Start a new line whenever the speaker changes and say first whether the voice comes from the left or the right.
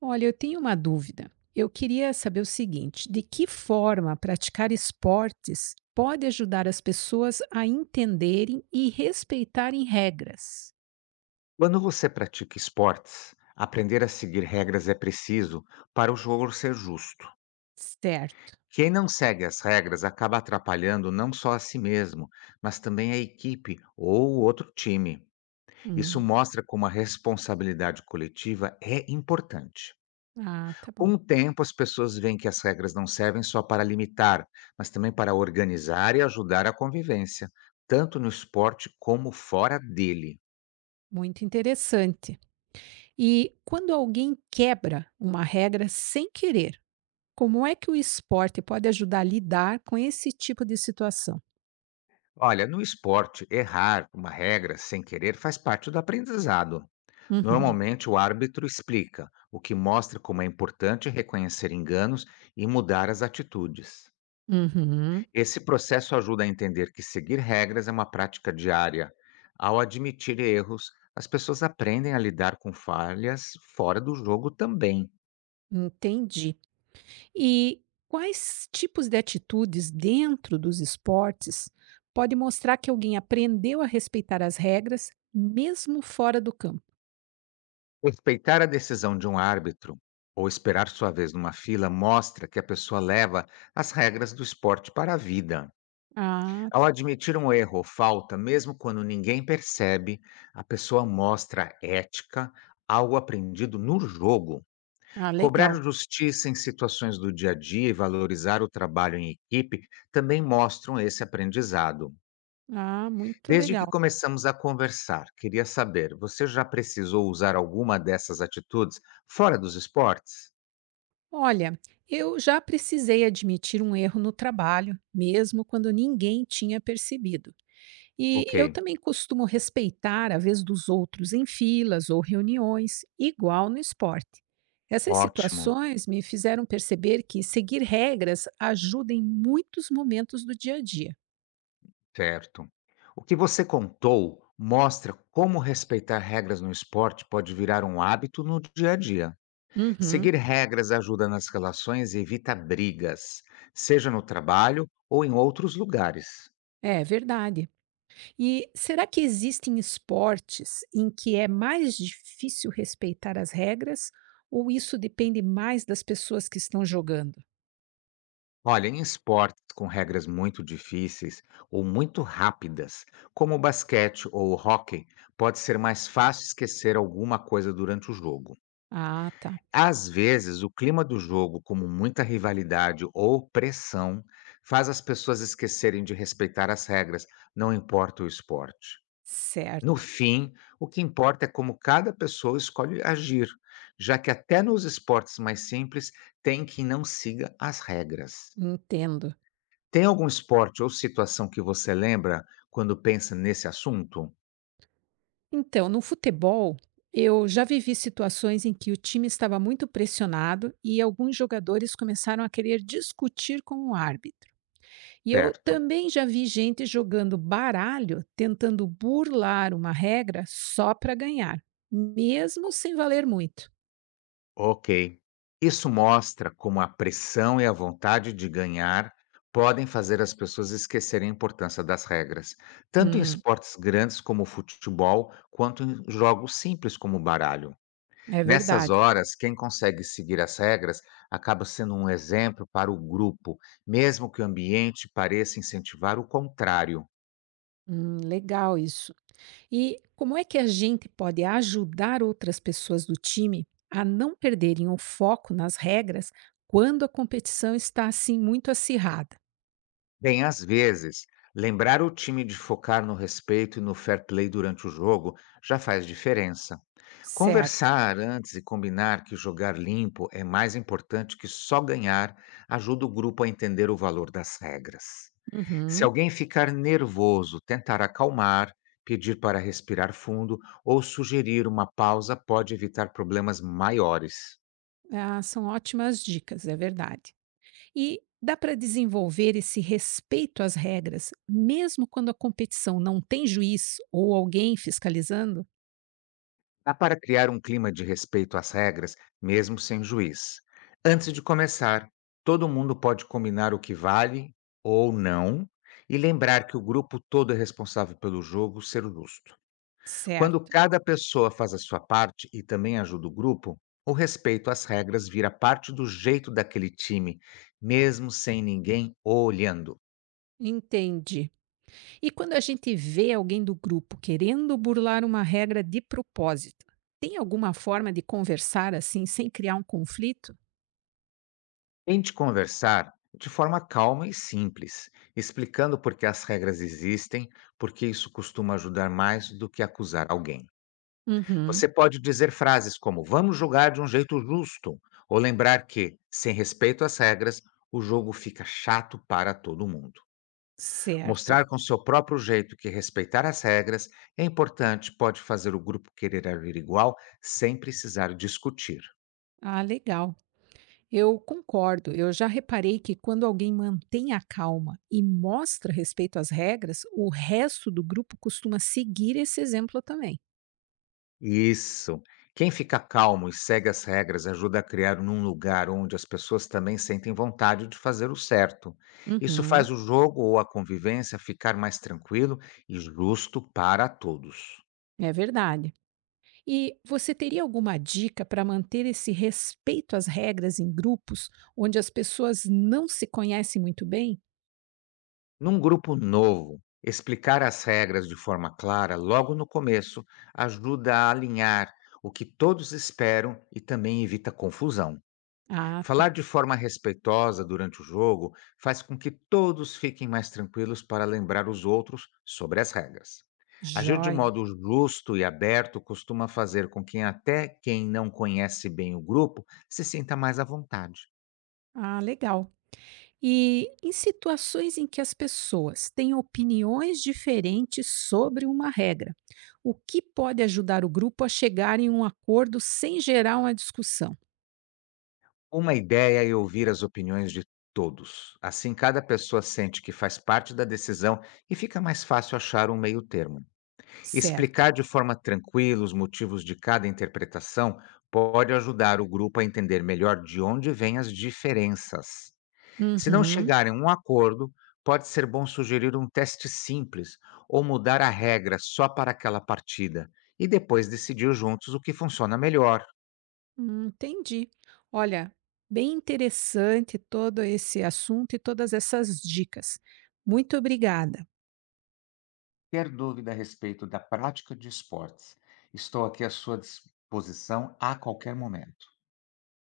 right: Olha, eu tenho uma dúvida. Eu queria saber o seguinte: de que forma praticar esportes pode ajudar as pessoas a entenderem e respeitarem regras?
left: Quando você pratica esportes, aprender a seguir regras é preciso para o jogo ser justo.
right: Certo.
left: Quem não segue as regras acaba atrapalhando não só a si mesmo, mas também a equipe ou o outro time. Isso
right: Hum.
left: mostra como a responsabilidade coletiva é importante.
right: Ah, tá bom.
left: Com o tempo, as pessoas veem que as regras não servem só para limitar, mas também para organizar e ajudar a convivência, tanto no esporte como fora dele.
right: Muito interessante. E quando alguém quebra uma regra sem querer, como é que o esporte pode ajudar a lidar com esse tipo de situação?
left: Olha, no esporte, errar uma regra sem querer faz parte do aprendizado.
right: Uhum,
left: Normalmente, o árbitro explica, o que mostra como é importante reconhecer enganos e mudar as atitudes.
right: uhum,
left: Esse processo ajuda a entender que seguir regras é uma prática diária. Ao admitir erros, as pessoas aprendem a lidar com falhas fora do jogo também.
right: entendi. E quais tipos de atitudes dentro dos esportes pode mostrar que alguém aprendeu a respeitar as regras, mesmo fora do campo?
left: Respeitar a decisão de um árbitro ou esperar sua vez numa fila mostra que a pessoa leva as regras do esporte para a vida.
right: Ah,
left: Ao
right: tá.
left: admitir um erro ou falta, mesmo quando ninguém percebe, a pessoa mostra ética, algo aprendido no jogo.
right: Ah,
left: Cobrar
right: legal.
left: justiça em situações do dia a dia e valorizar o trabalho em equipe também mostram esse aprendizado.
right: Ah, muito
left: Desde que
right: legal.
left: começamos a conversar, queria saber: você já precisou usar alguma dessas atitudes fora dos esportes?
right: Olha, eu já precisei admitir um erro no trabalho, mesmo quando ninguém tinha percebido. E
left: Ok,
right: eu também costumo respeitar a vez dos outros em filas ou reuniões, igual no esporte. Essas
left: ótimo.
right: situações me fizeram perceber que seguir regras ajuda em muitos momentos do dia a dia.
left: Certo. O que você contou mostra como respeitar regras no esporte pode virar um hábito no dia a dia.
right: Uhum,
left: Seguir regras ajuda nas relações e evita brigas, seja no trabalho ou em outros lugares.
right: é verdade. E será que existem esportes em que é mais difícil respeitar as regras ou isso depende mais das pessoas que estão jogando?
left: Olha, em esportes com regras muito difíceis ou muito rápidas, como o basquete ou o hóquei, pode ser mais fácil esquecer alguma coisa durante o jogo.
right: Ah, tá.
left: Às vezes, o clima do jogo, como muita rivalidade ou pressão, faz as pessoas esquecerem de respeitar as regras, não importa o esporte. No
right: Certo.
left: fim, o que importa é como cada pessoa escolhe agir, já que até nos esportes mais simples tem quem não siga as regras.
right: Entendo.
left: Tem algum esporte ou situação que você lembra quando pensa nesse assunto?
right: Então, no futebol, eu já vivi situações em que o time estava muito pressionado e alguns jogadores começaram a querer discutir com o árbitro. E eu
left: Certo.
right: também já vi gente jogando baralho, tentando burlar uma regra só para ganhar, mesmo sem valer muito.
left: Ok. Isso mostra como a pressão e a vontade de ganhar podem fazer as pessoas esquecerem a importância das regras, tanto em
right: Hum,
left: esportes grandes como o futebol, quanto em jogos simples como o baralho.
right: é
left: Nessas
right: verdade.
left: horas, quem consegue seguir as regras acaba sendo um exemplo para o grupo, mesmo que o ambiente pareça incentivar o contrário.
right: Legal isso. E como é que a gente pode ajudar outras pessoas do time a não perderem o foco nas regras quando a competição está assim muito acirrada?
left: Bem, às vezes, lembrar o time de focar no respeito e no fair play durante o jogo já faz diferença.
right: Certo.
left: Conversar antes e combinar que jogar limpo é mais importante que só ganhar ajuda o grupo a entender o valor das regras. Se
right: Uhum.
left: alguém ficar nervoso, tentar acalmar, pedir para respirar fundo ou sugerir uma pausa pode evitar problemas maiores.
right: Ah, são ótimas dicas, é verdade. E dá para desenvolver esse respeito às regras, mesmo quando a competição não tem juiz ou alguém fiscalizando?
left: Dá para criar um clima de respeito às regras, mesmo sem juiz. Antes de começar, todo mundo pode combinar o que vale ou não e lembrar que o grupo todo é responsável pelo jogo ser justo. Quando
right: Certo.
left: cada pessoa faz a sua parte e também ajuda o grupo, o respeito às regras vira parte do jeito daquele time, mesmo sem ninguém olhando.
right: Entendi. E quando a gente vê alguém do grupo querendo burlar uma regra de propósito, tem alguma forma de conversar assim sem criar um conflito?
left: Tente conversar de forma calma e simples, explicando por que as regras existem, porque isso costuma ajudar mais do que acusar alguém.
right: Uhum.
left: Você pode dizer frases como vamos jogar de um jeito justo, ou lembrar que, sem respeito às regras, o jogo fica chato para todo mundo.
right: Certo.
left: Mostrar com seu próprio jeito que respeitar as regras é importante, pode fazer o grupo querer agir igual sem precisar discutir.
right: Ah, legal. Eu concordo. Eu já reparei que quando alguém mantém a calma e mostra respeito às regras, o resto do grupo costuma seguir esse exemplo também.
left: Isso. Quem fica calmo e segue as regras ajuda a criar um lugar onde as pessoas também sentem vontade de fazer o certo. Isso
right: Uhum.
left: faz o jogo ou a convivência ficar mais tranquilo e justo para todos.
right: É verdade. E você teria alguma dica para manter esse respeito às regras em grupos onde as pessoas não se conhecem muito bem?
left: Num grupo novo, explicar as regras de forma clara logo no começo ajuda a alinhar o que todos esperam e também evita confusão.
right: Ah,
left: Falar
right: tá.
left: de forma respeitosa durante o jogo faz com que todos fiquem mais tranquilos para lembrar os outros sobre as regras. Agir de
right: Joia.
left: modo justo e aberto costuma fazer com que até quem não conhece bem o grupo se sinta mais à vontade.
right: Ah, legal. E em situações em que as pessoas têm opiniões diferentes sobre uma regra, o que pode ajudar o grupo a chegar em um acordo sem gerar uma discussão?
left: Uma ideia é ouvir as opiniões de todos. Assim, cada pessoa sente que faz parte da decisão e fica mais fácil achar um meio termo.
right: Certo.
left: Explicar de forma tranquila os motivos de cada interpretação pode ajudar o grupo a entender melhor de onde vêm as diferenças. Se não
right: Uhum.
left: chegarem a um acordo, pode ser bom sugerir um teste simples ou mudar a regra só para aquela partida e depois decidir juntos o que funciona melhor.
right: Entendi. Olha, bem interessante todo esse assunto e todas essas dicas. Muito obrigada.
left: Ter dúvida a respeito da prática de esportes. Estou aqui à sua disposição a qualquer momento.